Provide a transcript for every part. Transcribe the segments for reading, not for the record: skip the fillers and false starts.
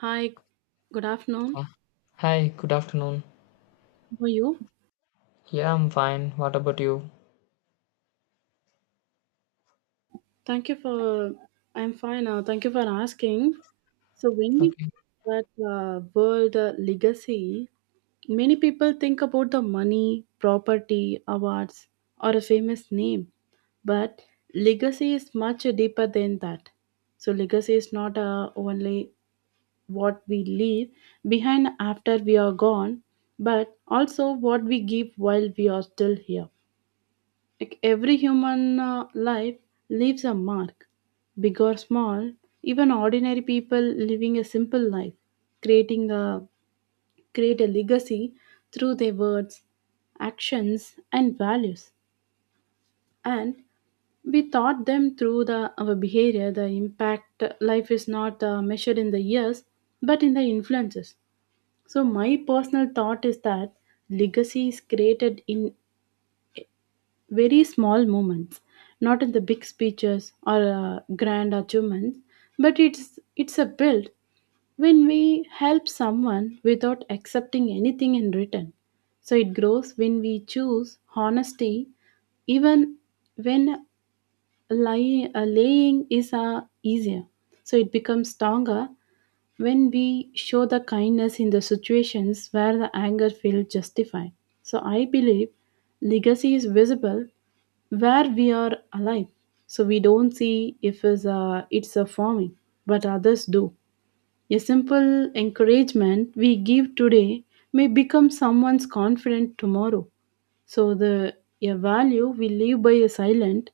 Hi, good Uh, afternoon. Hi, good afternoon. How are you? Yeah, I'm fine. What about you? Thank you for, I'm fine now. Thank you for asking. So, when we Okay. talk about world legacy, many people think about the money, property, awards, or a famous name. But legacy is much deeper than that. So, legacy is not only what we leave behind after we are gone, but also what we give while we are still here. Like every human life leaves a mark, big or small. Even ordinary people living a simple life, creating a create a legacy through their words, actions, and values. And we taught them through the our behavior. The impact life is not measured in the years, but in the influences. So my personal thought is that legacy is created in very small moments, not in the big speeches or grand achievements, but it's a build when we help someone without accepting anything in return. So it grows when we choose honesty, even when lying, laying is easier. So it becomes stronger when we show the kindness in the situations where the anger feels justified. So I believe legacy is visible where we are alive. So we don't see if it's a forming, but others do. A simple encouragement we give today may become someone's confident tomorrow. So the a value we live by is silent.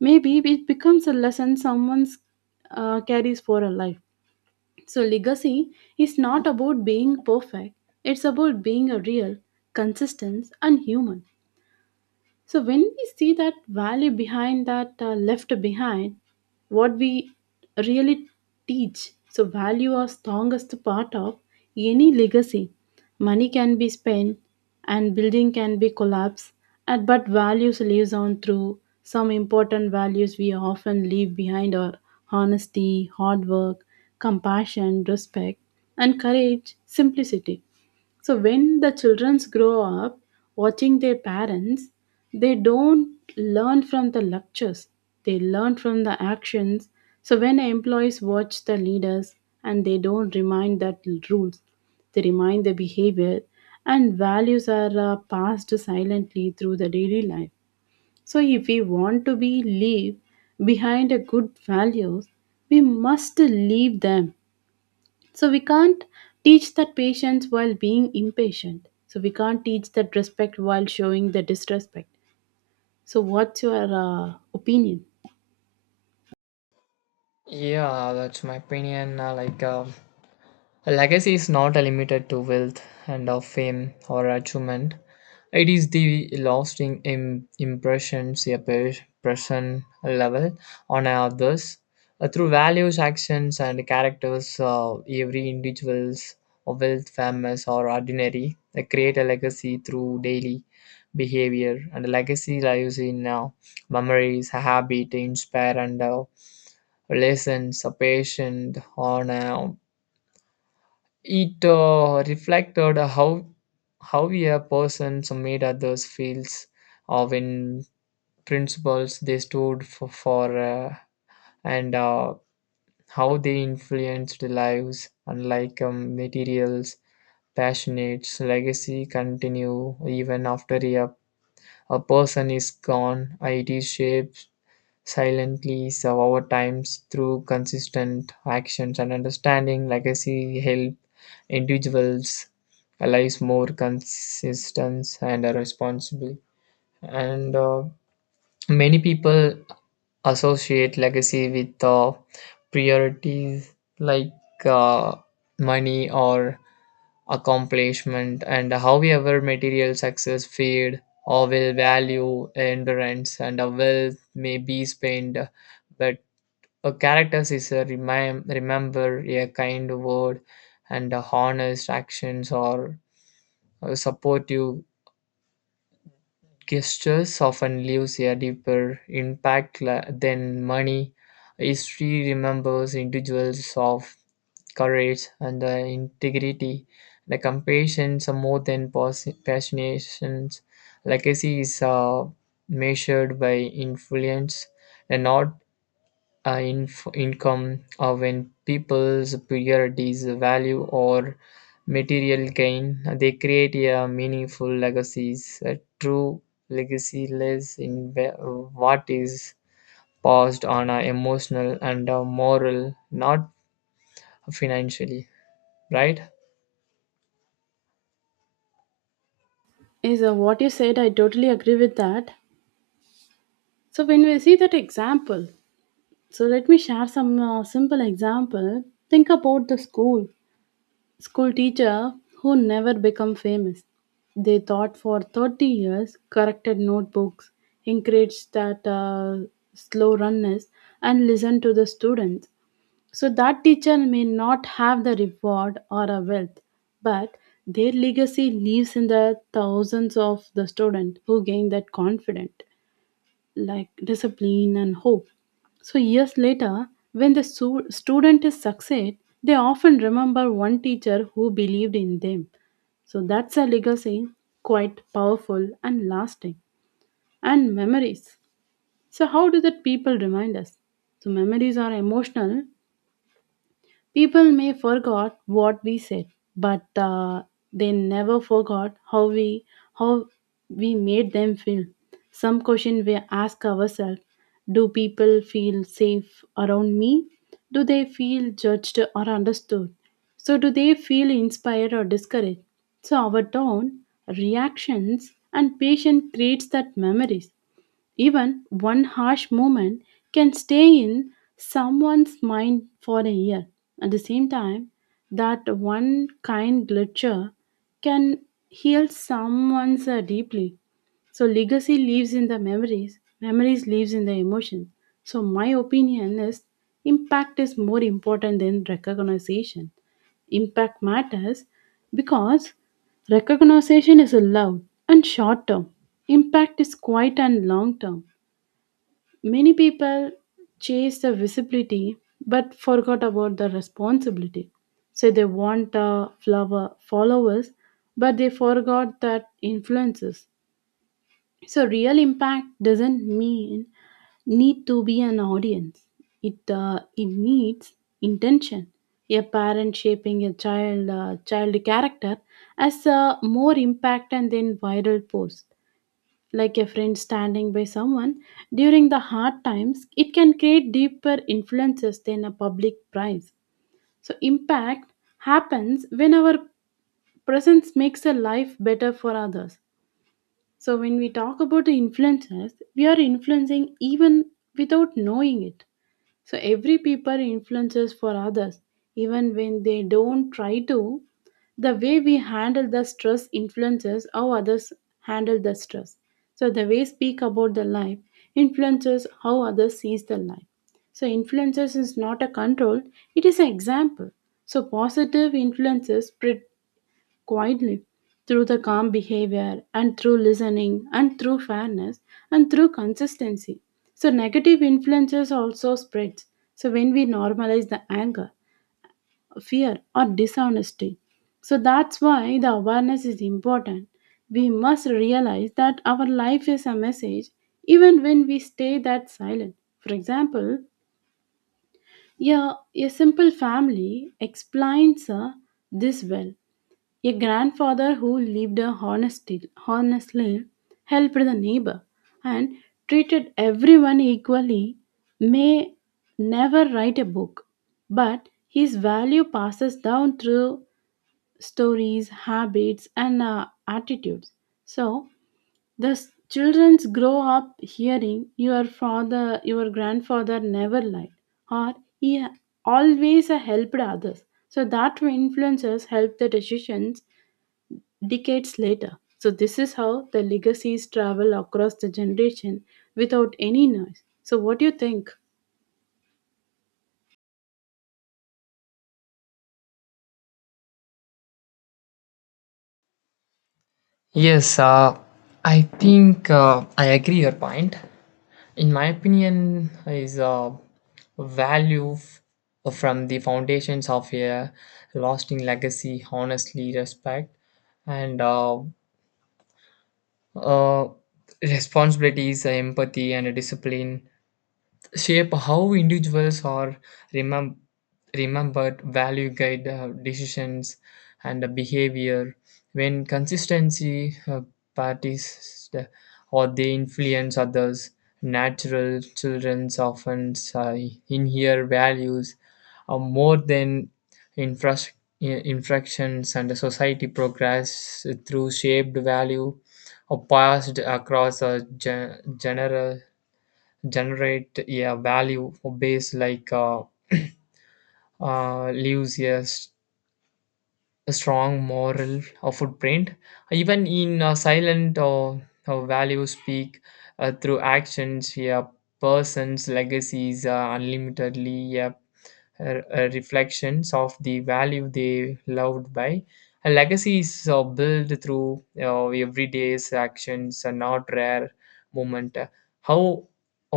Maybe it becomes a lesson someone carries for a life. So legacy is not about being perfect. It's about being a real, consistent, and human. So when we see that value behind that left behind, what we really teach, so value are strongest part of any legacy. Money can be spent and building can be collapsed, but values lives on through some important values we often leave behind are honesty, hard work, compassion, respect, and courage, simplicity. So when the childrens grow up watching their parents, they don't learn from the lectures. They learn from the actions. So when employees watch the leaders and they don't remind that rules, they remind the behavior and values are passed silently through the daily life. So if we want to be leave behind a good values, we must leave them so we can't teach that patience while being impatient. So we can't teach that respect while showing the disrespect. So what's your opinion? Yeah, that's my opinion. A Legacy is not limited to wealth and of fame or achievement. It is the lasting impressions a person level on others through values, actions, and characters. Every individual's wealth, famous or ordinary, they create a legacy through daily behavior. And legacy lives in memories, habit, inspire, and lessons, a patient, honor, it reflected how a person made others feels when principles they stood for, and how they influenced lives unlike materials passionates legacy continue even after a person is gone. It shapes silently, so over times through consistent actions and understanding legacy help individuals lives more consistent and responsible, and many people associate legacy with priorities like uh, money or accomplishment. And however material success fade or will value endurance, and a wealth may be spent, but a characters is a remember a kind word and a honest actions or supportive gestures often leaves a deeper impact than money. History remembers individuals of courage and the integrity. The compassions are more than passionations. Legacy is measured by influence and not income, or when people's priorities value or material gain, they create a meaningful legacies. A true legacy lives in what is passed on a emotional and a moral, not financially, right? Is what you said? I totally agree with that. So when we see that example, so let me share some simple example. Think about the school teacher who never become famous. They taught for 30 years, corrected notebooks, encouraged that slow runners, and listened to the students. So that teacher may not have the reward or a wealth, but their legacy lives in the thousands of the students who gain that confidence, like discipline and hope. So years later, when the student is succeed, they often remember one teacher who believed in them. So that's a legacy, quite powerful and lasting. And memories. So how do the people remind us? So memories are emotional. People may forgot what we said, but they never forgot how we made them feel. Some question we ask ourselves: Do people feel safe around me? Do they feel judged or understood? So do they feel inspired or discouraged? So our tone, reactions, and patience creates that memories. Even one harsh moment can stay in someone's mind for a year. At the same time, that one kind glitcher can heal someone's deeply. So legacy lives in the memories, memories lives in the emotion. So my opinion is impact is more important than recognition. Impact matters because recognition is a loud and short term. Impact is quiet and long term. Many people chase the visibility but forgot about the responsibility. So they want flower followers, but they forgot that influences. So real impact doesn't mean need to be an audience. It needs intention. A parent shaping a child character as more impact and then viral post like a friend standing by someone during the hard times, it can create deeper influences than a public prize. So, impact happens when our presence makes a life better for others. So, when we talk about the influences, we are influencing even without knowing it. So every people influences for others, even when they don't try to. The way we handle the stress influences how others handle the stress. So the way speak about the life influences how others sees the life. So influences is not a control; it is an example. So positive influences spread quietly through the calm behavior and through listening and through fairness and through consistency. So negative influences also spreads. So when we normalize the anger, fear, or dishonesty. So that's why the awareness is important. We must realize that our life is a message even when we stay that silent. For example, yeah, a simple family explains this well. A grandfather who lived honestly helped the neighbor and treated everyone equally may never write a book, but his value passes down through stories, habits, and attitudes. So the childrens grow up hearing your father, your grandfather never lied, or he always helped others. So that influences help the decisions decades later. So this is how the legacies travel across the generation without any noise. So what do you think? Yes, I think I agree your point. In my opinion is a value from the foundations of a lasting legacy, honestly respect and uh, responsibilities, empathy and discipline shape how individuals are remem- remembered. Value guide decisions and behavior. When consistency parties or they influence others, natural children often inhere values more than infras- infractions, and society progress through shaped value or passed across a general generate a value for base like leaves a a strong moral or footprint even in silent or values speak through actions. A person's legacy is unlimitedly, yeah, reflections of the value they loved by. A legacy is built through everyday's actions and not rare moment. How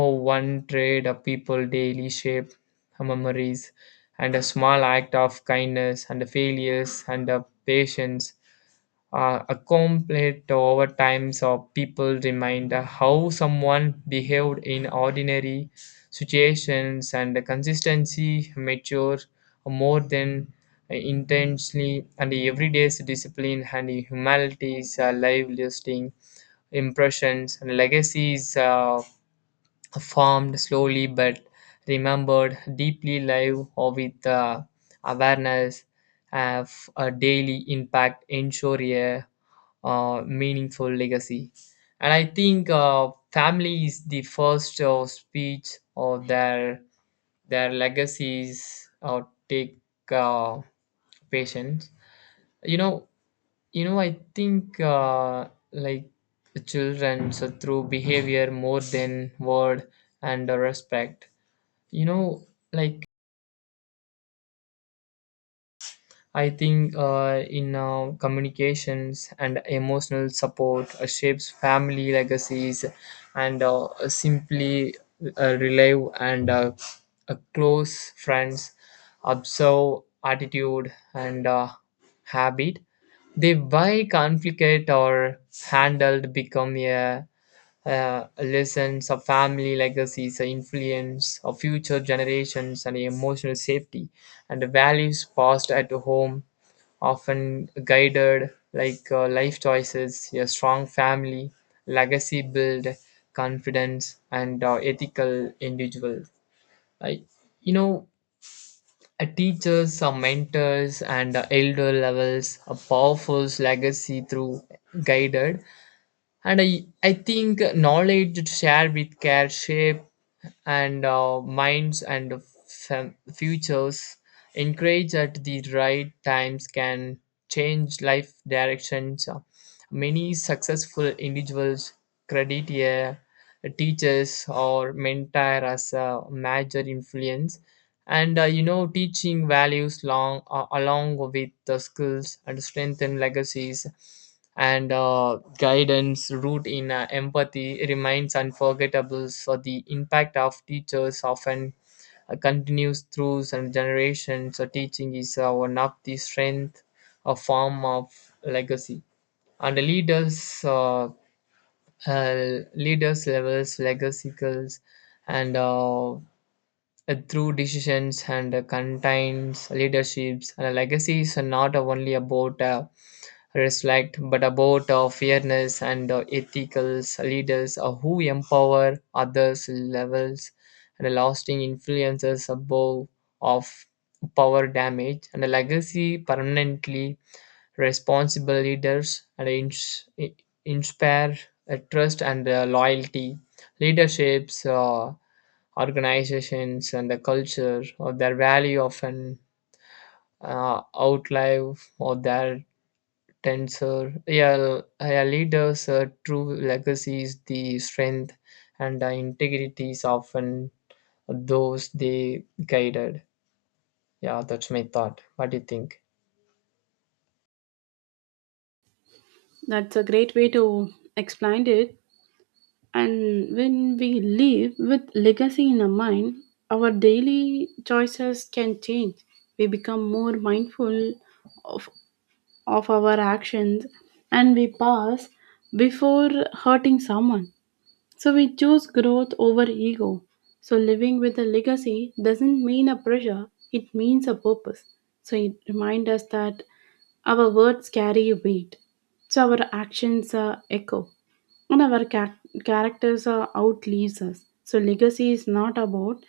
one trade a people daily shape memories and a small act of kindness and the failures and the patience a complete over time, so people remind how someone behaved in ordinary situations, and the consistency mature more than intensely, and everyday's discipline and humanity's life lasting impressions and legacies formed slowly but remembered deeply live or with the awareness of a daily impact ensure a meaningful legacy. And I think family is the first speech or their legacies or take uh, patience. you know I think children so through behavior more than word and respect. You know, like I think in communications and emotional support shapes family legacies and simply relive and close friends observe attitude and habit. They why conflict are handled become a lessons of family legacies, the influence of future generations, and emotional safety, and the values passed at home often guided like life choices. A strong family legacy build confidence and ethical individuals. Like you know, teachers, mentors, and elder levels, a powerful legacy through guided. And I think knowledge shared with care shape and minds and futures encouraged at the right times can change life directions. Many successful individuals credit a teachers or mentor as a major influence. And teaching values long along with the skills and strengthen legacies, and guidance root in empathy remains unforgettable, so the impact of teachers often continues through some generations. So teaching is one of the strength, a form of legacy. And the leaders leaders levels legacy skills and through decisions and contains leaderships, and a legacy is not only about respect but about fairness. And ethical leaders who empower others levels and lasting influences above of power damage and a legacy permanently responsible leaders and inspire trust and loyalty. Leaderships, organizations and the culture or their value often outlive or their tensor, yeah, yeah. Leaders true legacies the strength and the integrities often those they guided. Yeah, that's my thought. What do you think? That's a great way to explain it. And when we live with legacy in our mind, our daily choices can change. We become more mindful of, of our actions and we pass before hurting someone. So we choose growth over ego. So living with a legacy doesn't mean a pressure, it means a purpose. So it reminds us that our words carry weight. So our actions are echo and our characters are outlives us. So legacy is not about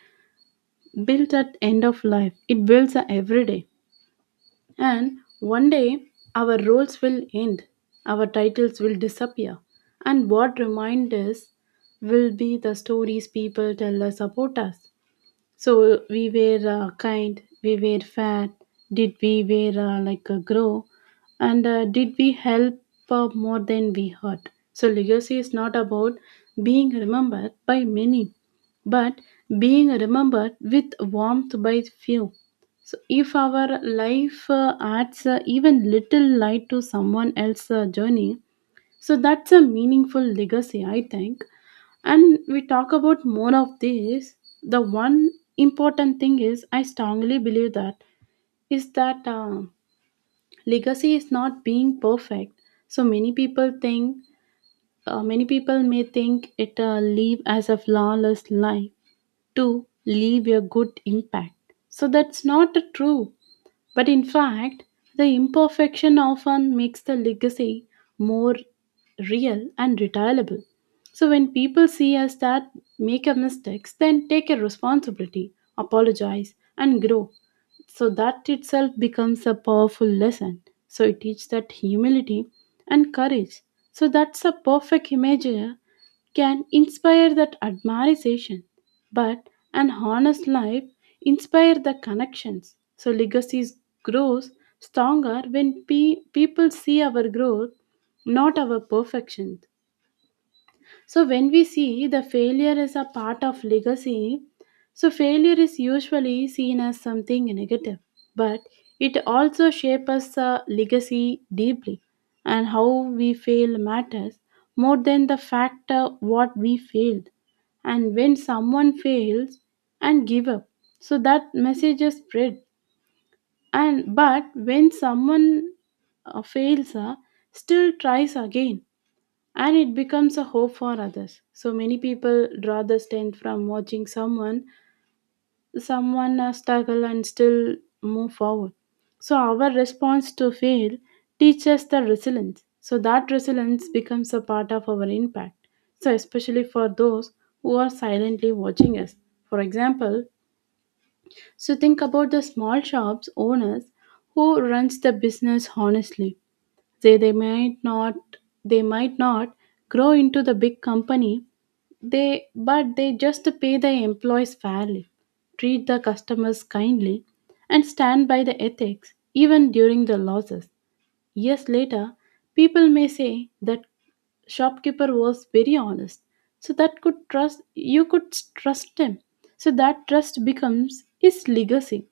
built at end of life. It builds a everyday. And one day, our roles will end, our titles will disappear, and what remind us will be the stories people tell us about us. So we were kind, we were fair. Did we were like grow, and did we help more than we hurt? So legacy is not about being remembered by many, but being remembered with warmth by few. So if our life adds even little light to someone else's journey, so that's a meaningful legacy, I think. And we talk about more of this, the one important thing is I strongly believe that is that legacy is not being perfect. So many people think many people may think it live as a flawless life to leave a good impact, so that's not true. But in fact, the imperfection often makes the legacy more real and retailable. So when people see us that make a mistakes, then take a responsibility, apologize, and grow. So that itself becomes a powerful lesson. So it teaches that humility and courage. So that's a perfect image can inspire that admiration, but an honest life inspire the connections. So legacies grows stronger when people see our growth, not our perfection. So when we see the failure as a part of legacy, so failure is usually seen as something negative, but it also shapes the legacy deeply, and how we fail matters more than the fact what we failed. And when someone fails and give up, so that message is spread. And but when someone fails, still tries again and it becomes a hope for others. So many people draw the strength from watching someone struggle and still move forward. So our response to fail teaches the resilience. So that resilience becomes a part of our impact. So especially for those who are silently watching us. For example, so think about the small shops owners who runs the business honestly. They might not they might not grow into the big company. They but they just pay the employees fairly, treat the customers kindly, and stand by the ethics even during the losses. Years later, people may say that shopkeeper was very honest, so that could trust you could trust him. So that trust becomes his legacy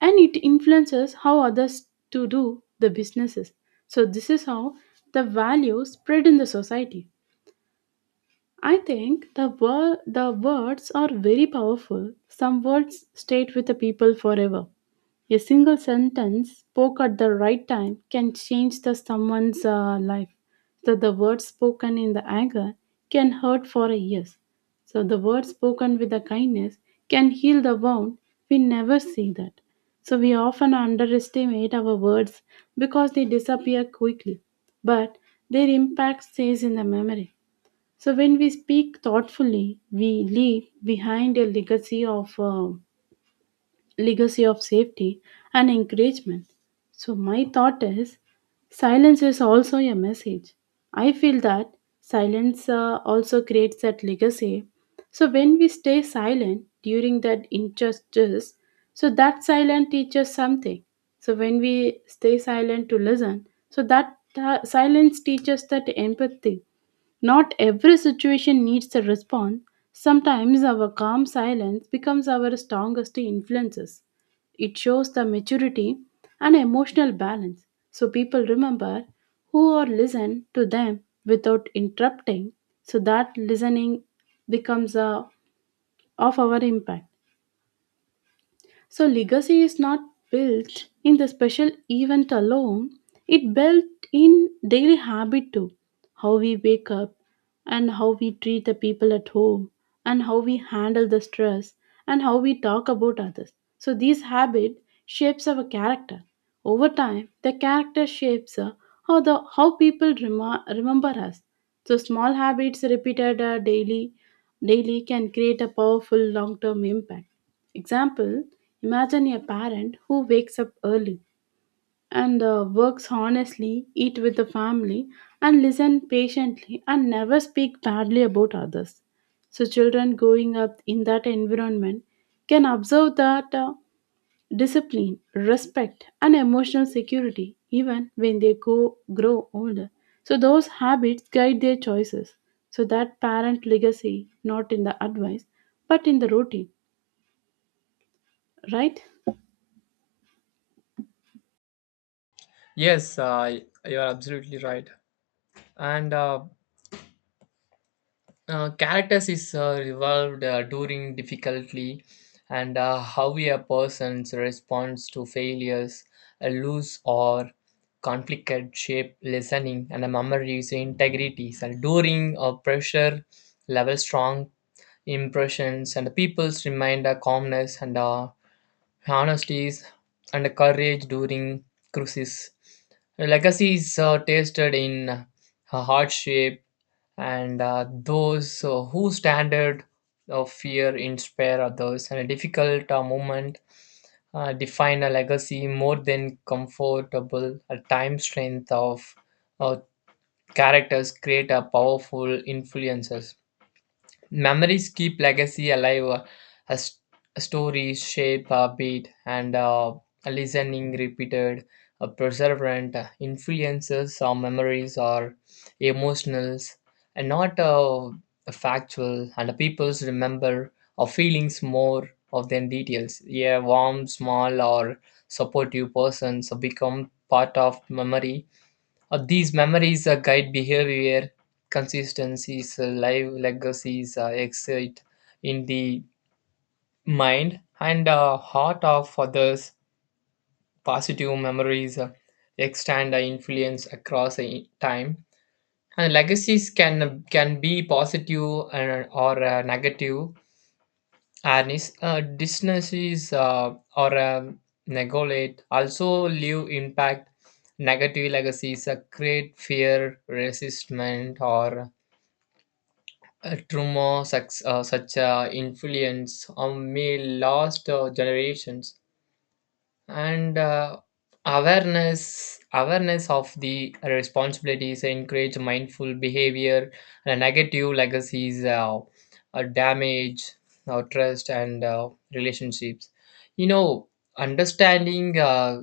and it influences how others to do the businesses. So this is how the value spread in the society. I think the the words are very powerful. Some words stay with the people forever. A single sentence spoke at the right time can change the someone's life. So the words spoken in the anger can hurt for years. So the words spoken with the kindness can heal the wound. We never see that. So we often underestimate our words because they disappear quickly, but their impact stays in the memory. So, when we speak thoughtfully, we leave behind a legacy of safety and encouragement. So, my thought is, silence is also a message. I feel that silence also creates that legacy. So, when we stay silent during that injustice, so that silence teaches something. So, when we stay silent to listen, so that silence teaches that empathy. Not every situation needs a response. Sometimes our calm silence becomes our strongest influences. It shows the maturity and emotional balance, so people remember who are listen to them without interrupting, so that listening becomes a, of our impact. So legacy is not built in the special event alone, it built in daily habit too. How we wake up, and how we treat the people at home, and how we handle the stress, and how we talk about others. So these habit shapes our character. Over time, the character shapes how the how people remember us. So small habits repeated daily can create a powerful long-term impact. Example. Imagine a parent who wakes up early and works honestly, eat with the family, and listen patiently, and never speak badly about others. So, children growing up in that environment can observe that discipline, respect, and emotional security even when they grow older. So, those habits guide their choices. So, that parent legacy, not in the advice, but in the routine, right? Yes, you're absolutely right. And characters is evolved during difficulty, and how a person's response to failures, a loose or conflicted shape, listening, and a memory's integrity. And during a pressure level, strong impressions, and people's remind a calmness and honesties and a courage during cruises. Legacy is tasted in a heart shape, and those whose standard of fear inspire others, and a difficult moment define a legacy more than comfortable a time. Strength of uh, characters create a powerful influences. Memories keep legacy alive as stories shape our beat, and a listening repeated perseverant influences our memories are emotionals and not factual, and the peoples remember our feelings more of than details. Yeah, warm small or supportive persons become part of memory. These memories guide behavior, consistencies, live legacies, exit in the mind and heart of others. Positive memories extend influence across time. And legacies can be positive and, or negative. And dissonances or negolate also leave impact. Negative legacies create fear, resistment, or trauma. Such influence on may last generations. And awareness of the responsibilities encourage mindful behavior, and negative legacies damage our trust and relationships, you know. Understanding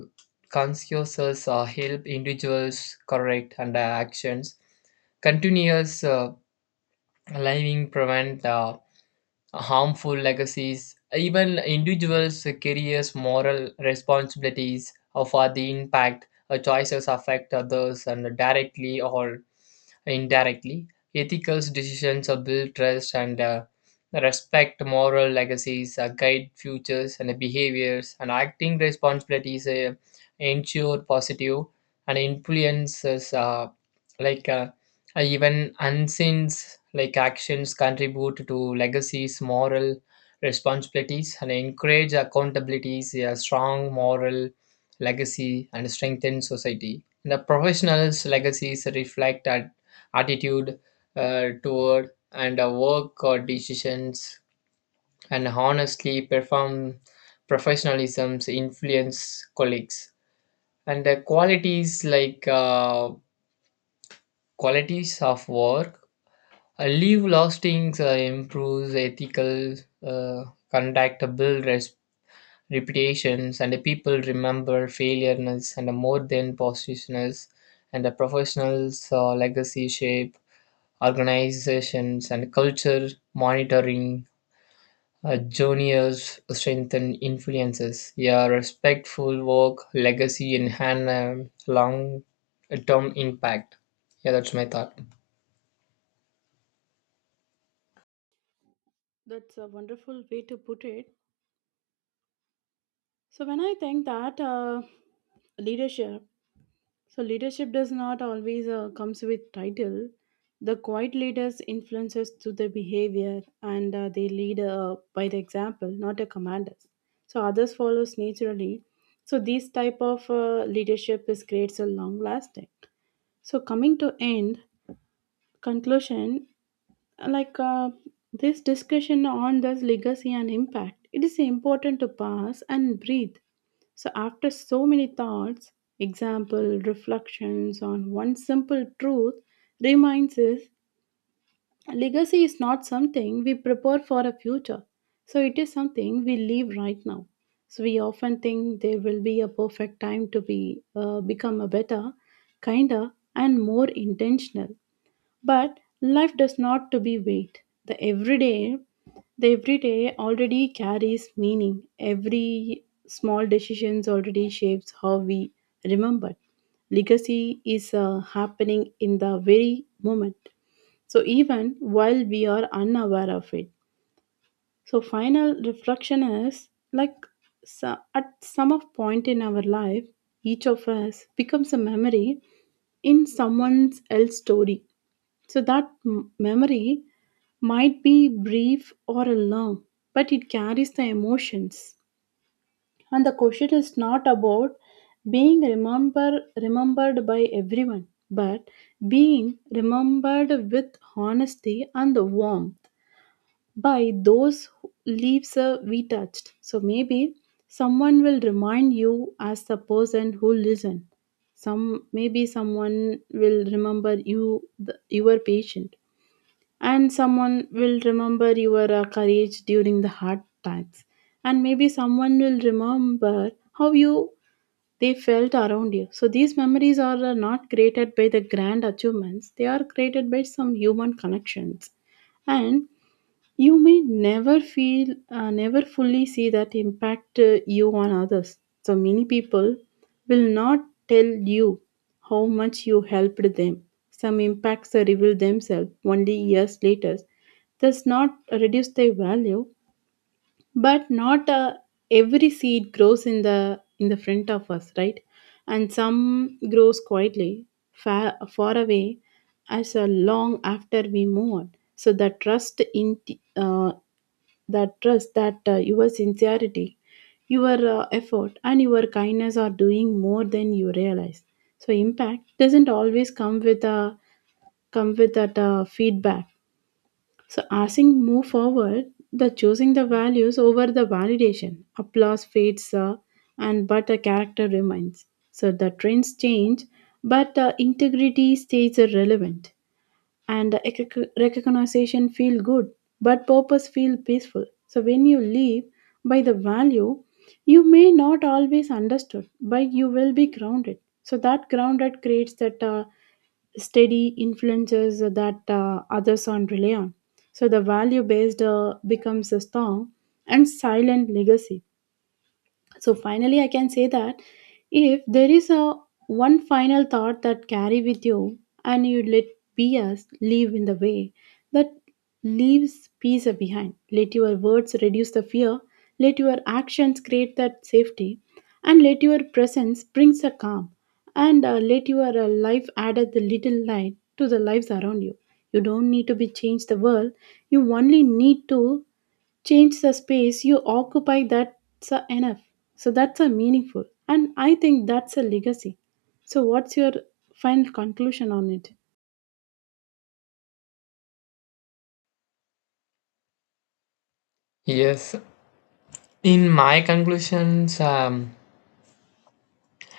consciousness help individuals correct and actions continuous living prevent harmful legacies. Even individuals carries moral responsibilities for the impact choices affect others and directly or indirectly. Ethical decisions build trust and respect moral legacies, guide futures and behaviors, and acting responsibilities ensure positive and influences like uh, even unseen like actions contribute to legacies, moral responsibilities, and encourage accountabilities, a strong moral legacy, and strengthen society. And the professionals' legacies reflect at attitude toward and work or decisions and honestly perform professionalisms influence colleagues, and the qualities like qualities of work leave lasting improves ethical uh, conduct build reputations, and the people remember failureness and more than positionness. And the professionals legacy shape organizations and culture, monitoring juniors strengthen influences, yeah, respectful work legacy and long term impact. Yeah, that's my thought. That's a wonderful way to put it. So when I think that leadership, so leadership does not always comes with title. The quiet leaders influences to the behavior, and they lead by the example, not the commanders. So others follows naturally. So this type of leadership is creates a long lasting. So coming to end conclusion, like this discussion on this legacy and impact, it is important to pause and breathe. So after so many thoughts, example reflections on one simple truth reminds us, legacy is not something we prepare for a future, so it is something we live right now. So we often think there will be a perfect time to be become a better, kinder, and more intentional, but life does not to be wait. The everyday already carries meaning. Every small decisions already shapes how we remember. Legacy is happening in the very moment. So even while we are unaware of it. So final reflection is like, so at some of point in our life, each of us becomes a memory in someone else's story. So that memory might be brief or long, but it carries the emotions. And the question is not about remembered by everyone, but being remembered with honesty and warmth by those who- leaves we touched. So maybe someone will remind you as the person who listened. Some Maybe someone will remember you, your patient, and someone will remember your courage during the hard times, and maybe someone will remember how you they felt around you. So these memories are not created by the grand achievements, they are created by some human connections. And you may never never fully see that impact you on others. So many people will not tell you how much you helped them. Some impacts are revealed themselves only years later. Does not reduce their value, but not every seed grows in the front of us, right? And some grows quietly far, far away as long after we move on. So the trust in that trust that your sincerity, your effort, and your kindness are doing more than you realize. So impact doesn't always come with that feedback. So asking move forward, the choosing the values over the validation. Applause fades and but the character remains. So the trends change, but the integrity stays relevant, and the recognition feel good, but purpose feel peaceful. So when you live by the value, you may not always understood, but you will be grounded. So that grounded creates that steady influences that others on rely on. So the value based becomes a strong and silent legacy. So finally I can say that if there is a one final thought that carry with you, and you let be us leave in the way that leaves peace behind. Let your words reduce the fear, let your actions create that safety, and let your presence brings a calm, and let your life add the little light to the lives around you. You don't need to be change the world, you only need to change the space you occupy. That's a enough. So that's a meaningful, and I think that's a legacy. So what's your final conclusion on it? Yes, in my conclusions,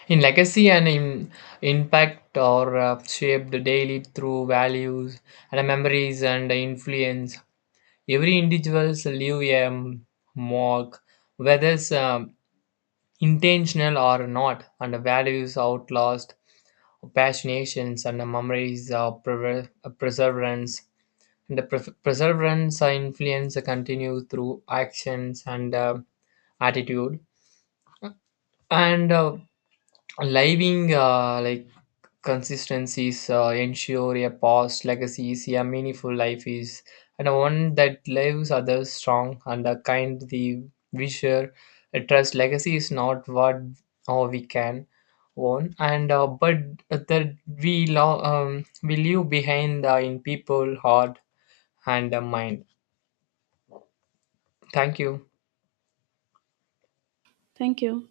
in legacy and in impact are shaped daily through values and memories and influence. Every individuals leave a mark, whether it's intentional or not, and values outlast passionations and memories of perseverance. And the perseverance influence continue through actions and attitude. And living consistencies ensure a past legacy is a meaningful life is, and one that leaves others strong and a kind, the wisher a trust legacy is not what or we can own and but that we we leave behind in people heart and mind. Thank you. Thank you.